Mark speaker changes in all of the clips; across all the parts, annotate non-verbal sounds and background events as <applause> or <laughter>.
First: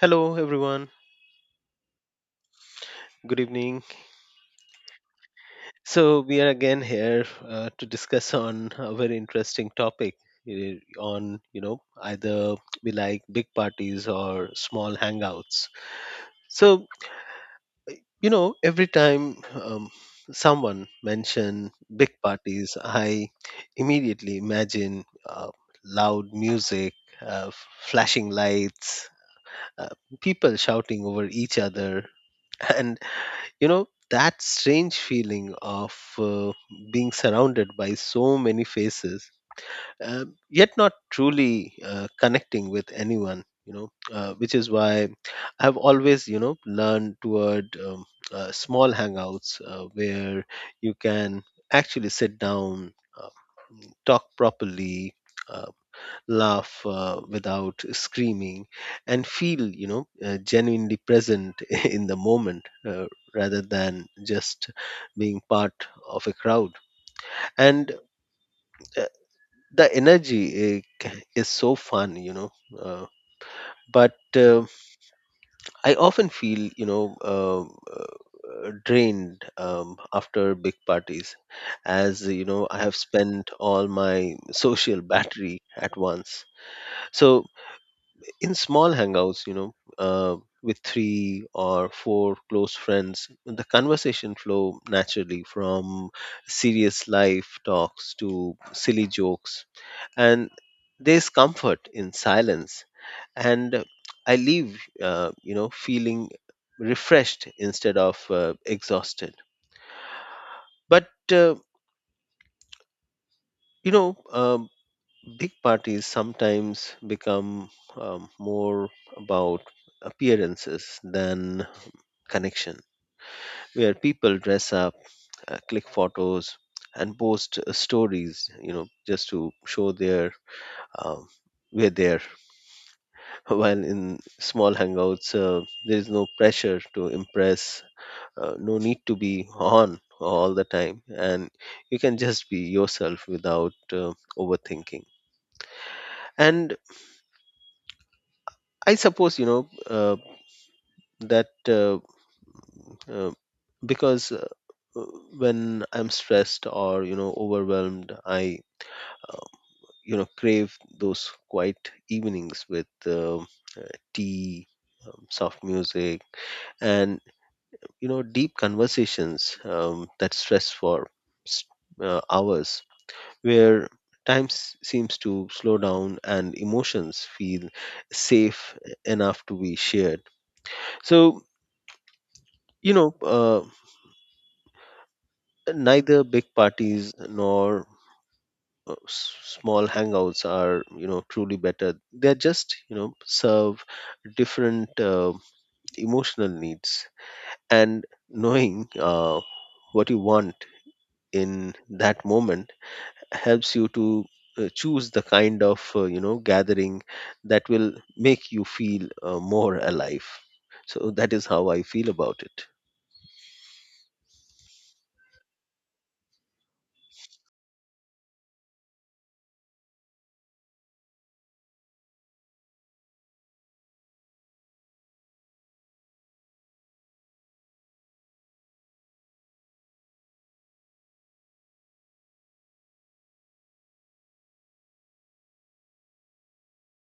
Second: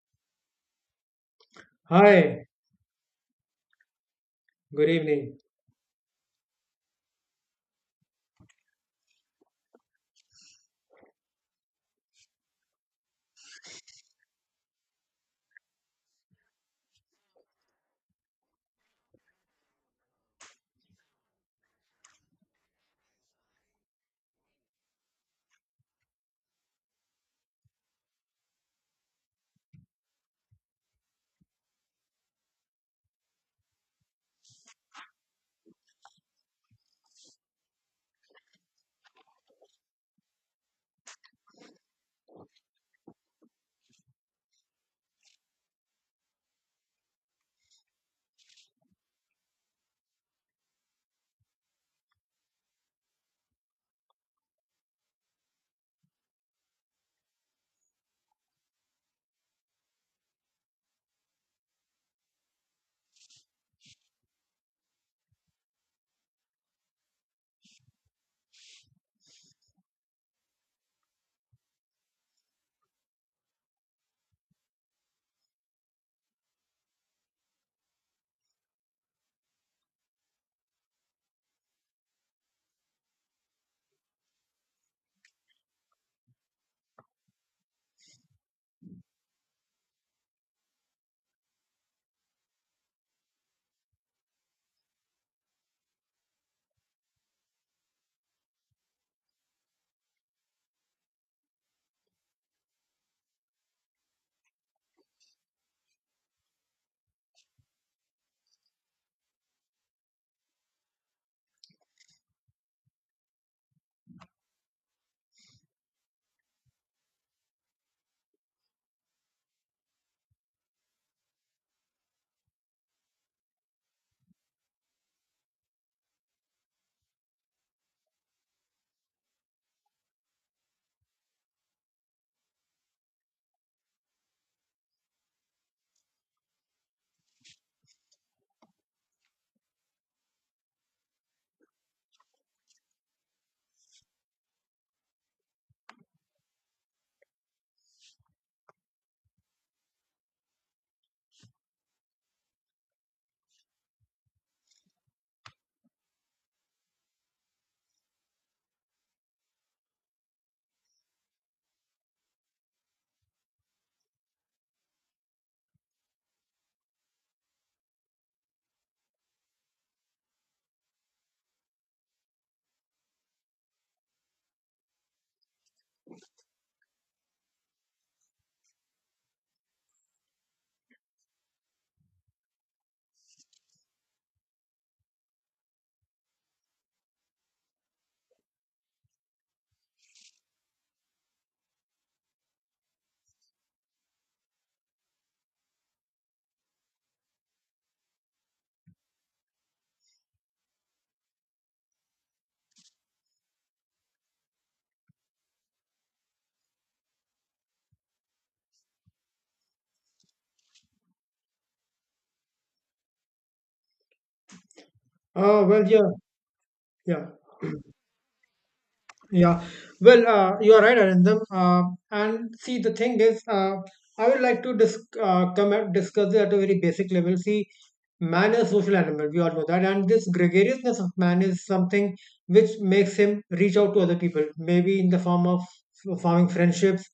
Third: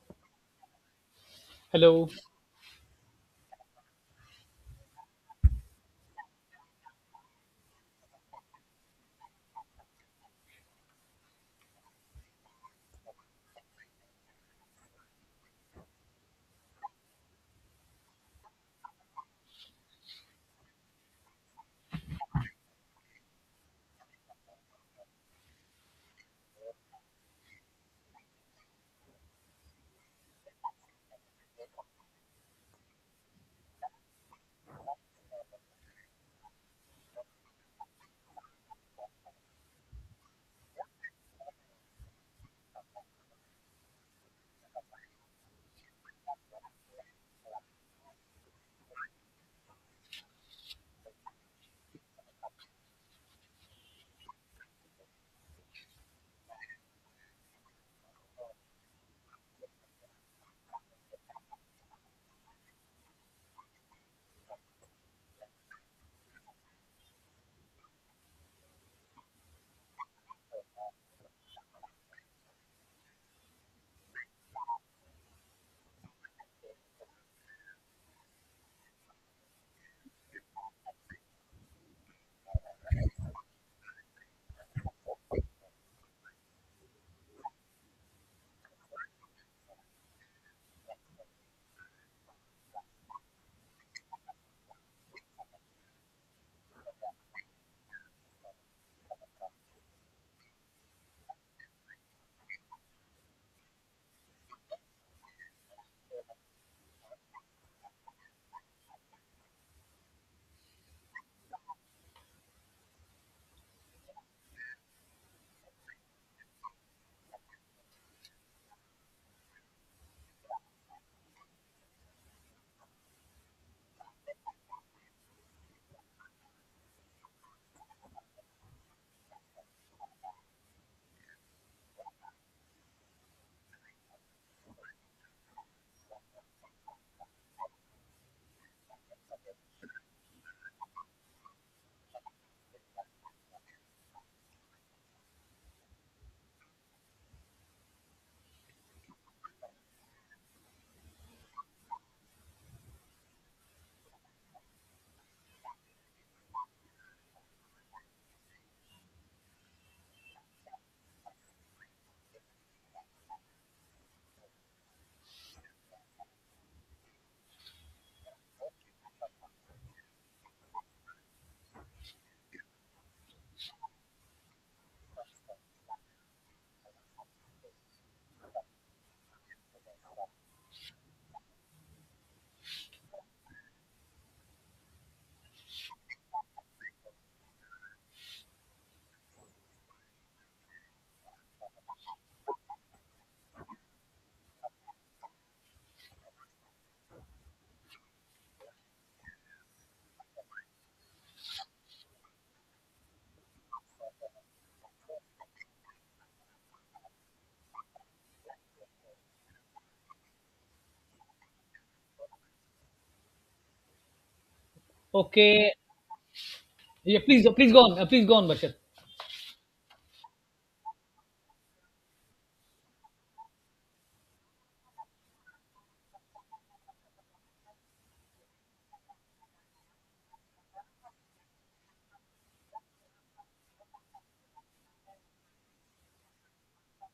Speaker 1: Hello, everyone.
Speaker 2: Hello.
Speaker 3: Hi,
Speaker 1: Good evening.
Speaker 3: good evening.
Speaker 1: So we are again here to discuss <laughs> on a very interesting topic, uh, on you know either we like big parties or small hangouts. So every time someone mention big parties, I immediately imagine uh, loud music, uh, flashing lights, uh, people shouting over each other, <laughs> and that strange feeling of being surrounded by so many faces, uh, yet not truly connecting with anyone, which is why I've always learned toward small hangouts where you can actually sit down, uh, talk properly, uh, laugh without screaming, and feel genuinely present <laughs> in the moment, rather than just being part of a crowd. And uh, the energy, uh, is so fun, uh, but I often feel uh, drained after big parties, as you know I have spent all my <laughs> social battery at once. So in small hangouts, with three or four close friends, the conversation flow naturally from serious life talks to silly jokes, and there's comfort in silence. And I leave, feeling refreshed instead of exhausted. But you know, um big parties sometimes become more about appearances than connection, where people dress up, click photos, and post stories, you know, just to show their, um, we're there. <laughs> While in small hangouts, there is no pressure to impress, no need to be on all the time, and you can just be yourself without overthinking. And I suppose you know that uh, because when I'm stressed or overwhelmed, I uh, crave those quiet evenings with tea, soft music, and deep conversations that stress for s- hours, where time seems to slow down and emotions feel safe enough to be shared. So you know uh, neither big parties nor small hangouts are truly better. They just serve different emotional needs, and knowing what you want in that moment helps you to choose the kind of gathering that will make you feel more alive. So that is how I feel about it.
Speaker 3: Oh,
Speaker 2: Okay.
Speaker 3: well, yeah,
Speaker 2: Yeah,
Speaker 3: yeah.
Speaker 2: please, please go on. Please go on, Bashar.
Speaker 3: Yeah, well, you're right, Arindam. And see, the thing is, I would like to discuss it at a very basic level. See, man is a social animal, we all know that. And this gregariousness of man is something which makes him reach out to other people, maybe in the form of forming friendships,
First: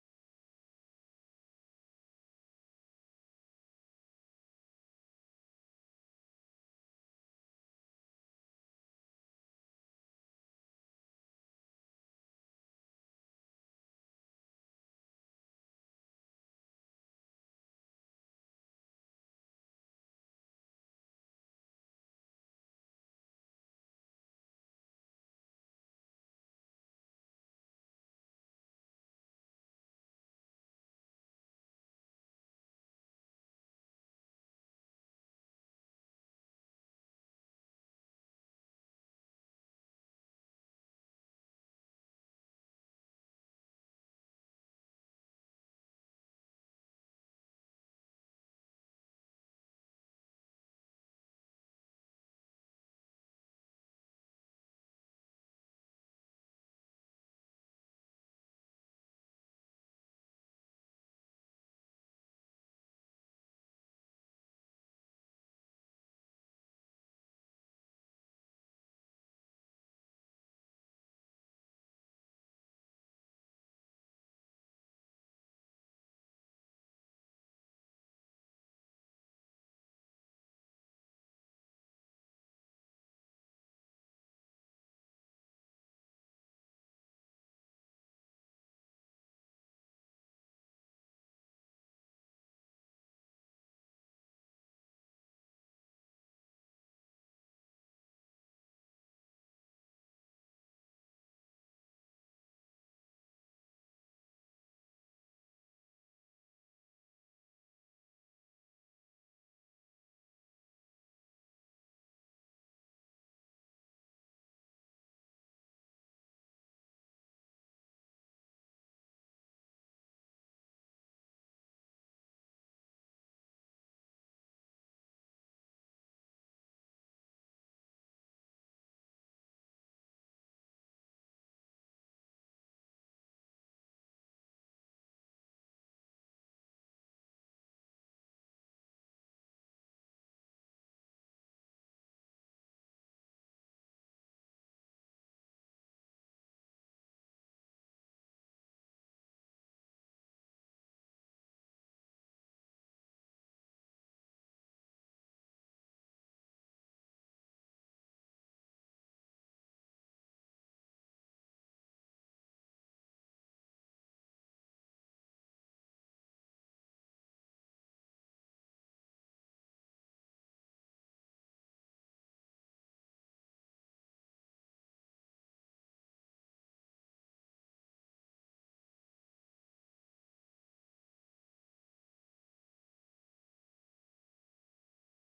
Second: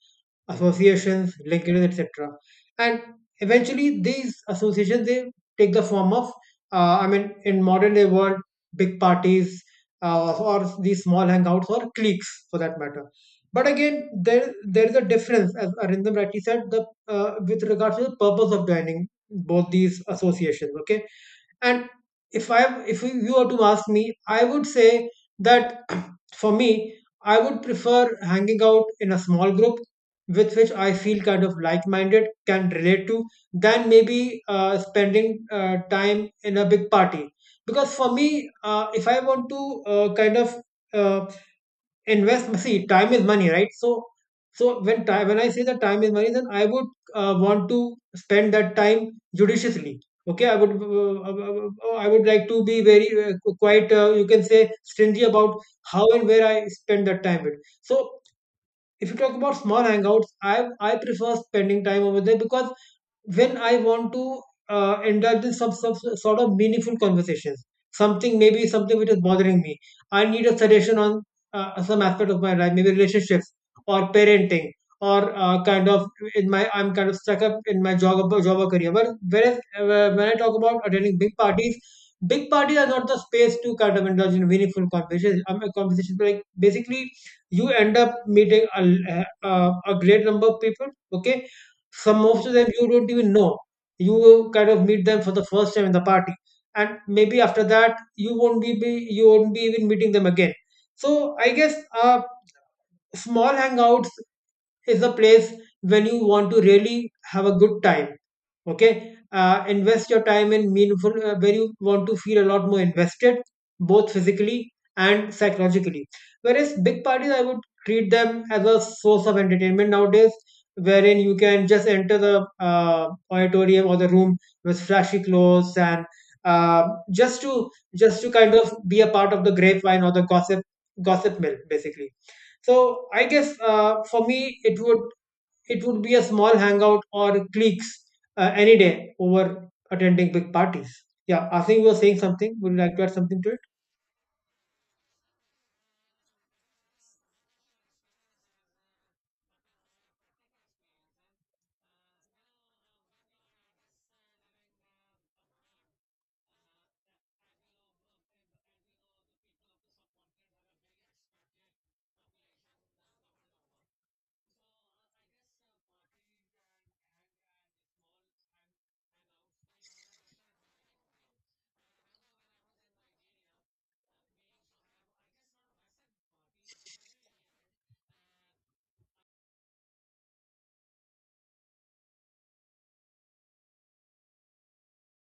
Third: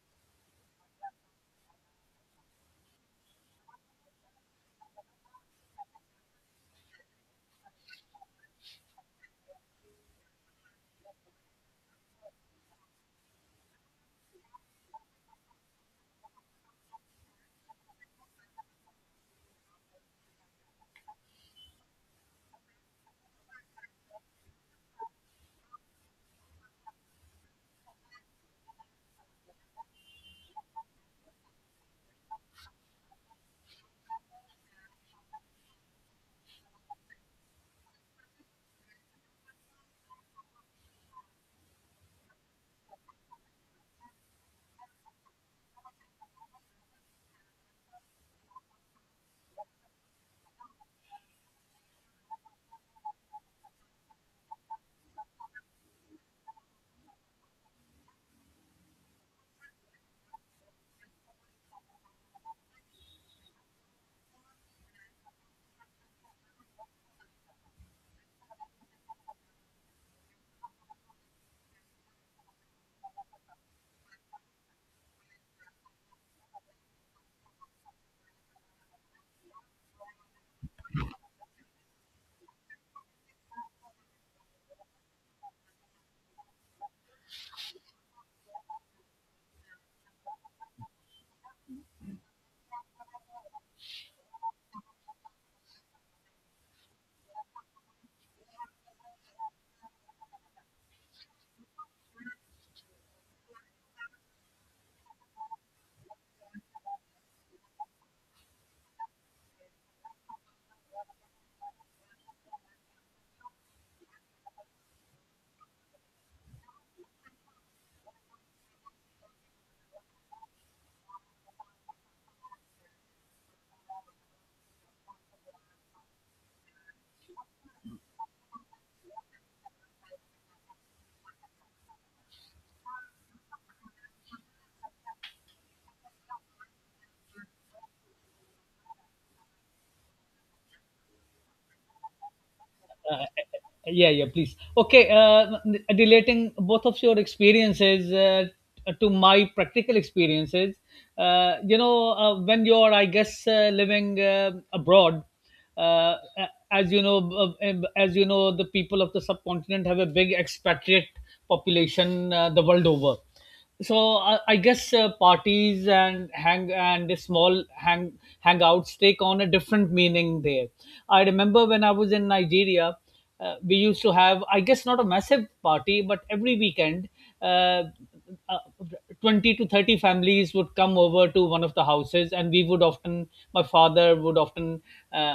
Speaker 3: associations, linkages, etc. And eventually, these associations they take the form of, I mean, in modern day world, big parties, or these small hangouts or cliques for that matter. But again, there is a difference, as Arindam rightly said, the with regards to the purpose of joining both these associations. Okay, and if you were to ask me, I would say that for me, I would prefer hanging out in a small group with which I feel kind of like minded, can relate to, than maybe spending time in a big party. Because for me, if I want to kind of uh, invest, see time is money, right? So when time when I say that time is money, then I would want to spend that time judiciously. Okay, I would like to be very quite you can say stingy about how and where I spend that time with. So if you talk about small hangouts, I prefer spending time over there because when I want to indulge in some sort of meaningful conversations. Something, maybe something which is bothering me. I need a suggestion on some aspect of my life, maybe relationships or parenting or kind of in my I'm kind of stuck up in my job or career. But whereas when I talk about attending big parties are not the space to kind of indulge in meaningful conversations. I conversations like Basically you end up meeting a great number of people. Okay, some of them you don't even know, you kind of meet them for the first time in the party, and maybe after that you won't be you won't be even meeting them again. So I guess uh, small hangouts is a place when you want to really have a good time. Okay, invest your time in meaningful, where you want to feel a lot more invested, both physically and psychologically. Whereas big parties, I would treat them as a source of entertainment nowadays, wherein you can just enter the auditorium or the room with flashy clothes and uh, just to just to kind of be a part of the grapevine or the gossip mill basically. So I guess for me it would, it would be a small hangout or cliques any day over attending big parties. Yeah, I think you were saying something. Would you like to add
Speaker 2: Uh, uh, uh,
Speaker 3: something to it?
Speaker 2: yeah, yeah, please. Okay. Relating both of your experiences to my practical experiences, when you're, I guess, living abroad, uh, a- as you know, as you know, the people of the subcontinent have a big expatriate population the world over. So I guess parties and hang and the small hang hangouts take on a different meaning there. I remember when I was in Nigeria. We used to have, I guess, not a massive party, but every weekend uh, uh, 20 to 30 families would come over to one of the houses, and we would often, my father would often, uh,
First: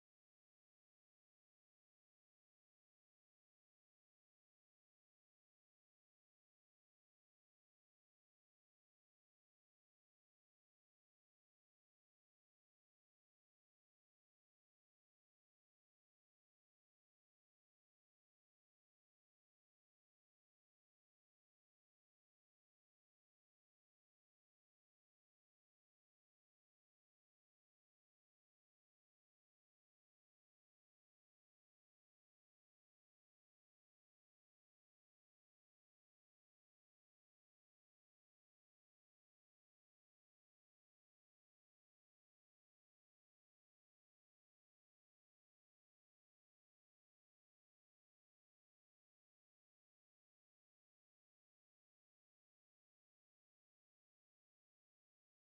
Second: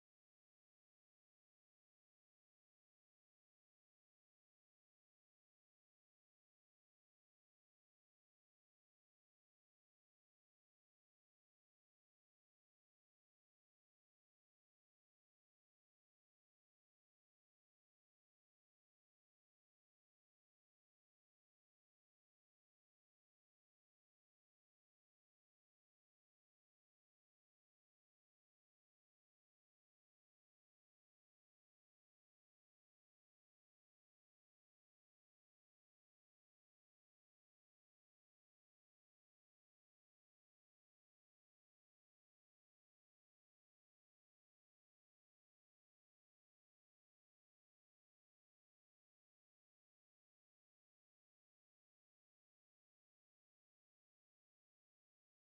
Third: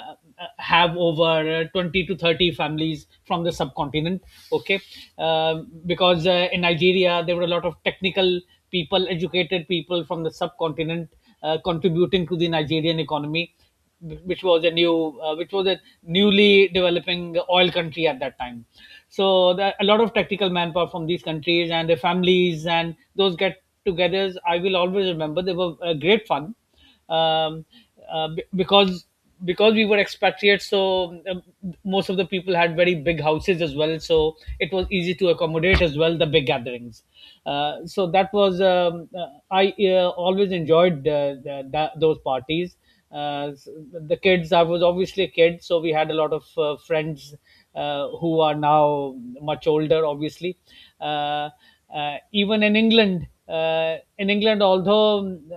Speaker 2: have over 20 to 30 families from the subcontinent. Okay. Um, because in Nigeria there were a lot of technical people, educated people from the subcontinent, contributing to the Nigerian economy, which was a newly developing oil country at that time. So there, a lot of technical manpower from these countries and their families, and those get togethers I will always remember, they were great fun. um, uh, be- because because we were expatriates, so, most of the people had very big houses as well. So it was easy to accommodate as well the big gatherings. So that was, I always enjoyed those parties. Uh, s- the kids, I was obviously a kid, so we had a lot of friends who are now much older, obviously. Uh, Even in England, although, um,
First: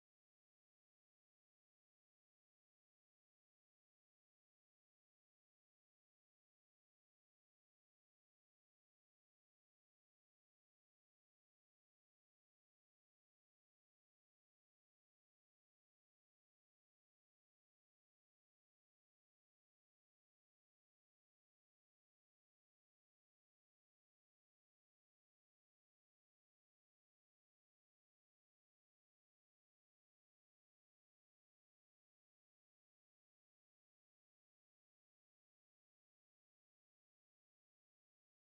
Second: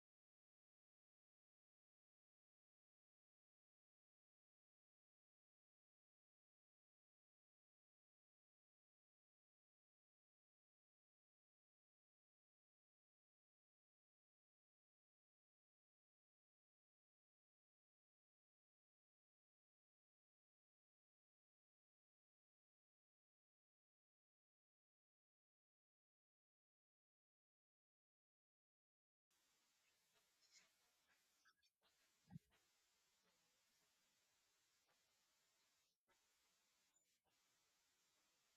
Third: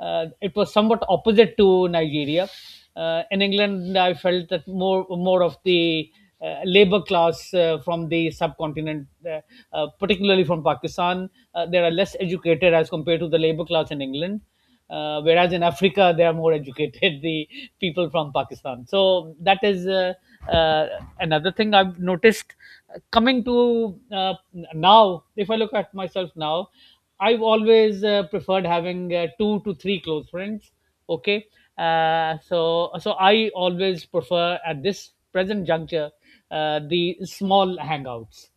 Speaker 2: uh, it was somewhat opposite to Nigeria. In England, I felt that more of the labor class from the subcontinent, particularly from Pakistan, they are less educated as compared to the labor class in England, whereas in Africa they are more educated, <laughs> the people from Pakistan. So that is uh, another thing I've noticed. Coming to now, if I look at myself now, I've always preferred having two to three close friends. Okay, so I always prefer at this present juncture the small hangouts.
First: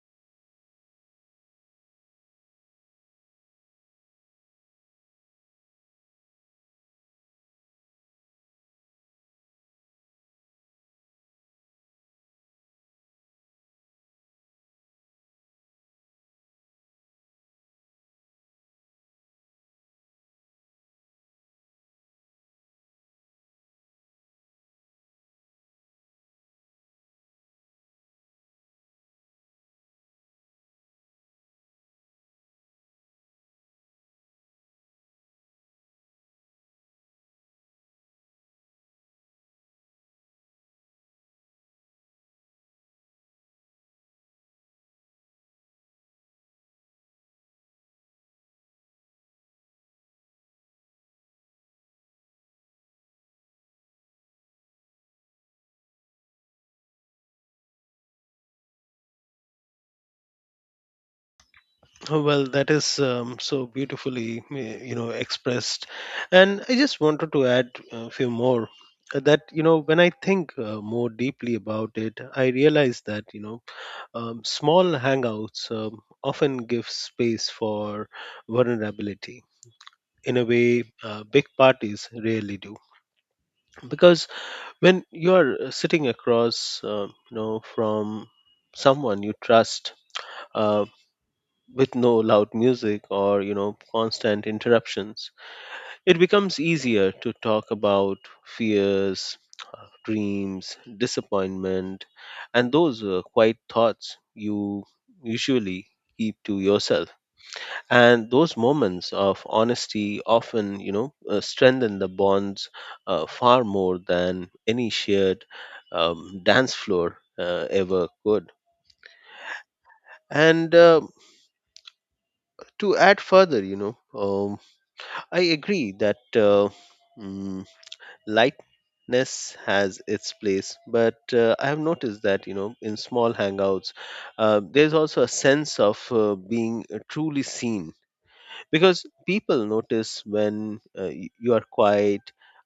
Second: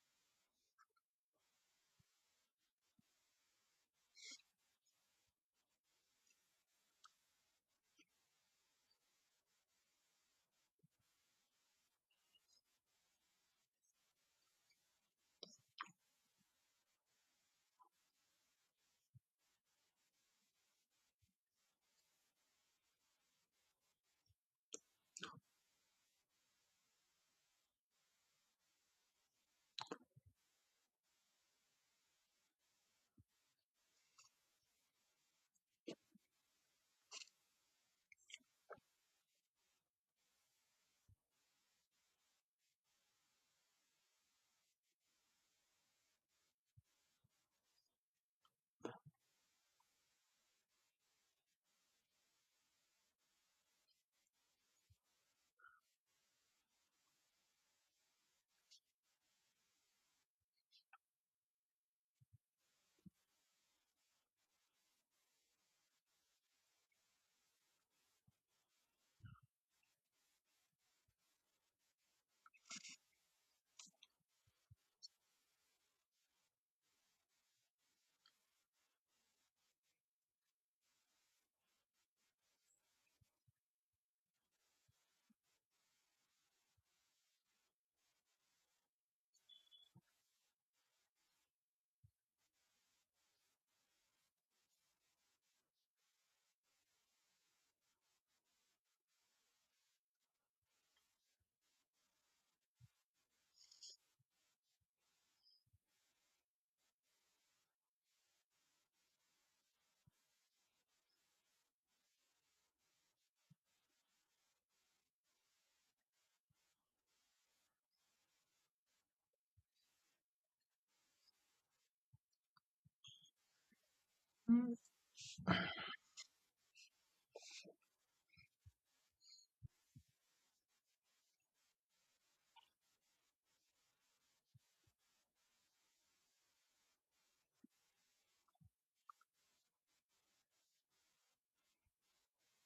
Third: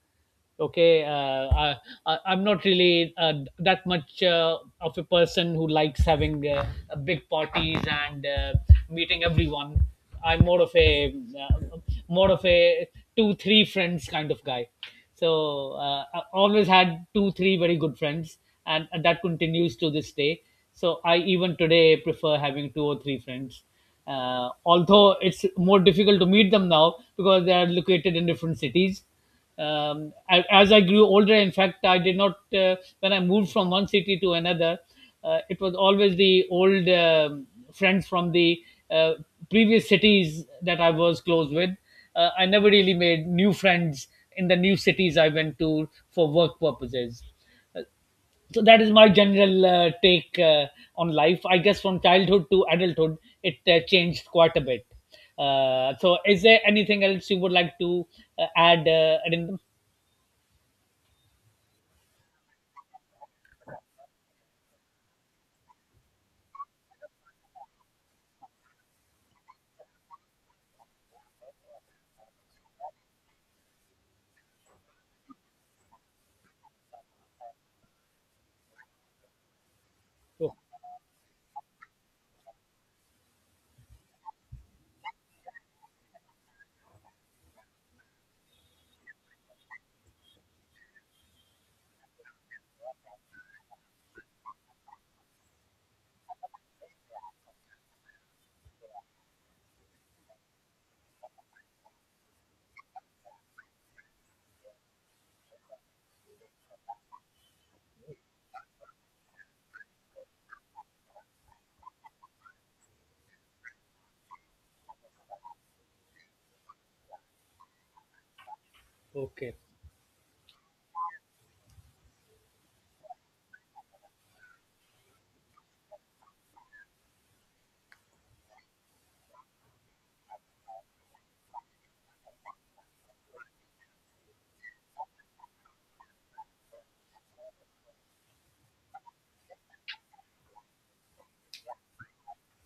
Speaker 2: Okay, I'm not really that much of a person who likes having big parties and meeting everyone. I'm more of a, uh, more of a 2-3 friends kind of guy. So I always had 2-3 very good friends, and that continues to this day. So I even today prefer having two or three friends, although it's more difficult to meet them now because they are located in different cities. Um, I, as I grew older, in fact, I did not, when I moved from one city to another, it was always the old, um, friends from the uh, previous cities that I was close with. I never really made new friends in the new cities I went to for work purposes. So that is my general take on life. I guess from childhood to adulthood, it changed quite a bit. So, is there anything else you would like to add, Arindam?
Speaker 1: Oh, well, that is so beautifully, expressed. And I just wanted to add a few more, that, you know, when I think more deeply about it, I realize that, small hangouts often give space for vulnerability in a way big parties rarely do. Because when you are sitting across, from someone you trust, uh, with no loud music or constant interruptions, it becomes easier to talk about fears, dreams, disappointment, and those quiet thoughts you usually keep to yourself. And those moments of honesty often strengthen the bonds far more than any shared dance floor ever could.
Speaker 2: Okay.
Speaker 1: And to add further,
Speaker 3: Mm.
Speaker 1: I agree that mm, lightness has its place, but I have noticed that in small hangouts there's also a sense of being truly seen, because people notice when you are quiet,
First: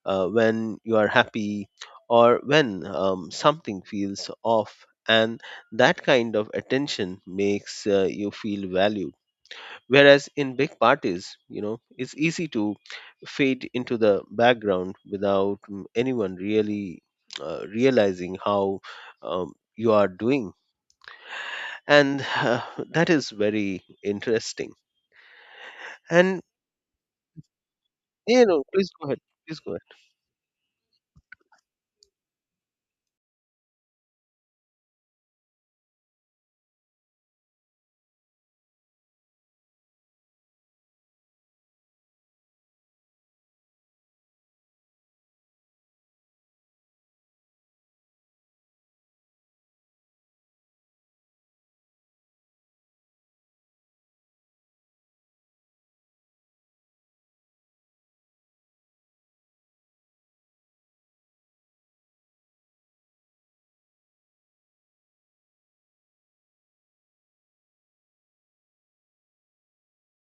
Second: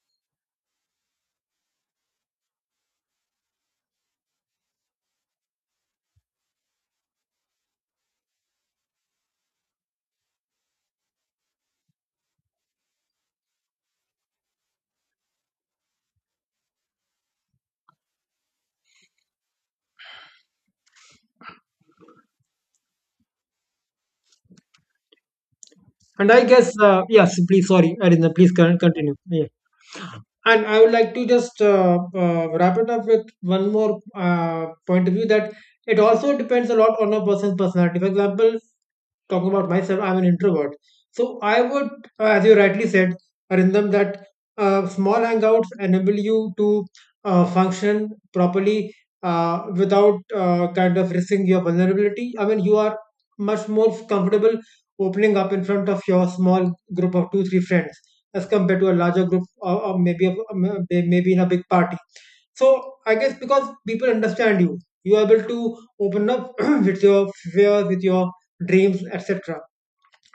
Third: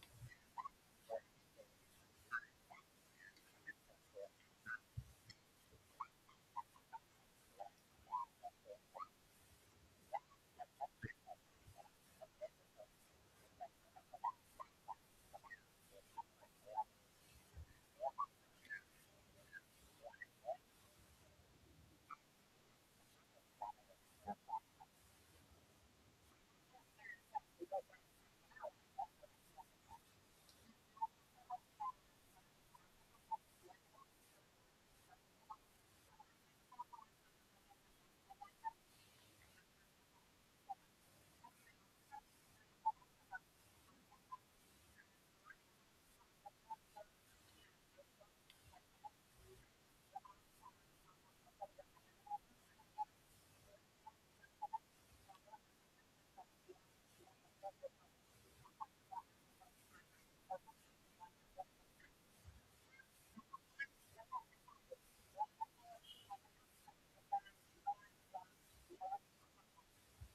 Speaker 1: when you are happy, or when something feels off. And that kind of attention makes you feel valued. Whereas in big parties, you know, it's easy to fade into the background without anyone really realizing how you are doing. And <laughs> <sighs> that is very interesting.
Speaker 3: And
Speaker 1: And,
Speaker 3: I guess, yes, please. Sorry, Arina,
Speaker 1: you
Speaker 3: please
Speaker 1: know, please go
Speaker 3: continue.
Speaker 1: ahead.
Speaker 3: Yeah.
Speaker 1: Please go ahead.
Speaker 3: And I would like to just wrap it up with one more point of view that it also depends a lot on a person's personality. For example, talking about myself, I'm an introvert. So I would, as you rightly said, Arindam, that small hangouts enable you to function properly without kind of risking your vulnerability. I mean, you are much more comfortable opening up in front of your small group of two, three friends as compared to a larger group, or maybe a, maybe in a big party. So I guess because people understand you, you are able to open up <clears throat> with your fears, with your dreams, etc.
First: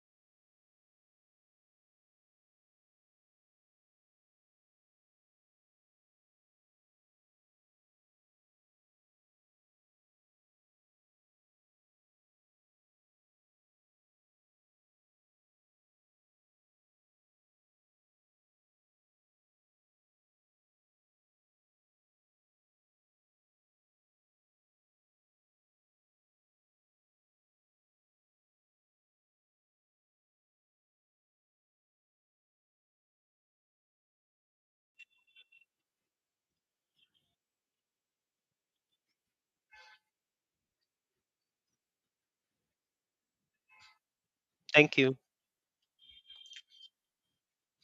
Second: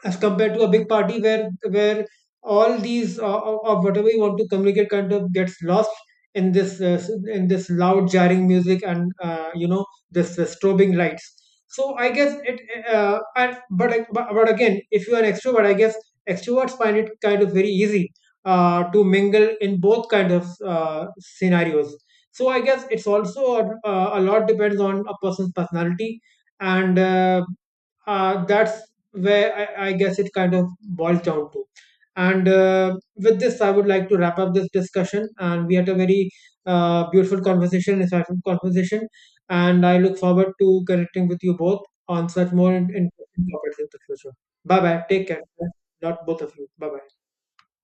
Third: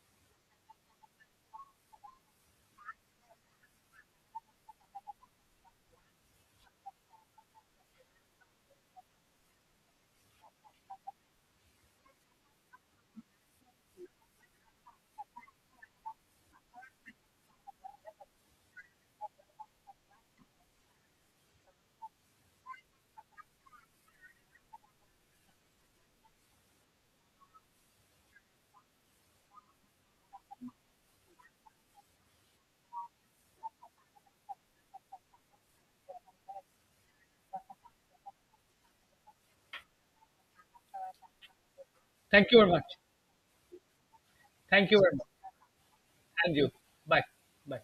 Speaker 3: as compared to a big party where all these of whatever you want to communicate kind of gets lost in this uh, in this loud jarring music and this strobing lights. So I guess it, but again if you are an extrovert, I guess extroverts find it kind of very easy to mingle in both kind of scenarios. So I guess it's also a lot depends on a person's personality and that's where I guess it kind of boils down to. And with this, I would like to wrap up this discussion. And we had a very beautiful conversation, insightful conversation. And I look forward to connecting with you both on
Speaker 2: Thank
Speaker 3: such
Speaker 2: you very
Speaker 3: more
Speaker 2: much.
Speaker 3: interesting topics in the future. Bye
Speaker 2: Thank
Speaker 1: Thank
Speaker 2: you
Speaker 3: bye.
Speaker 2: very
Speaker 1: you.
Speaker 2: much.
Speaker 3: Take care. Not both of
Speaker 2: And
Speaker 3: you.
Speaker 2: you.
Speaker 3: Bye bye.
Speaker 2: Bye. Bye.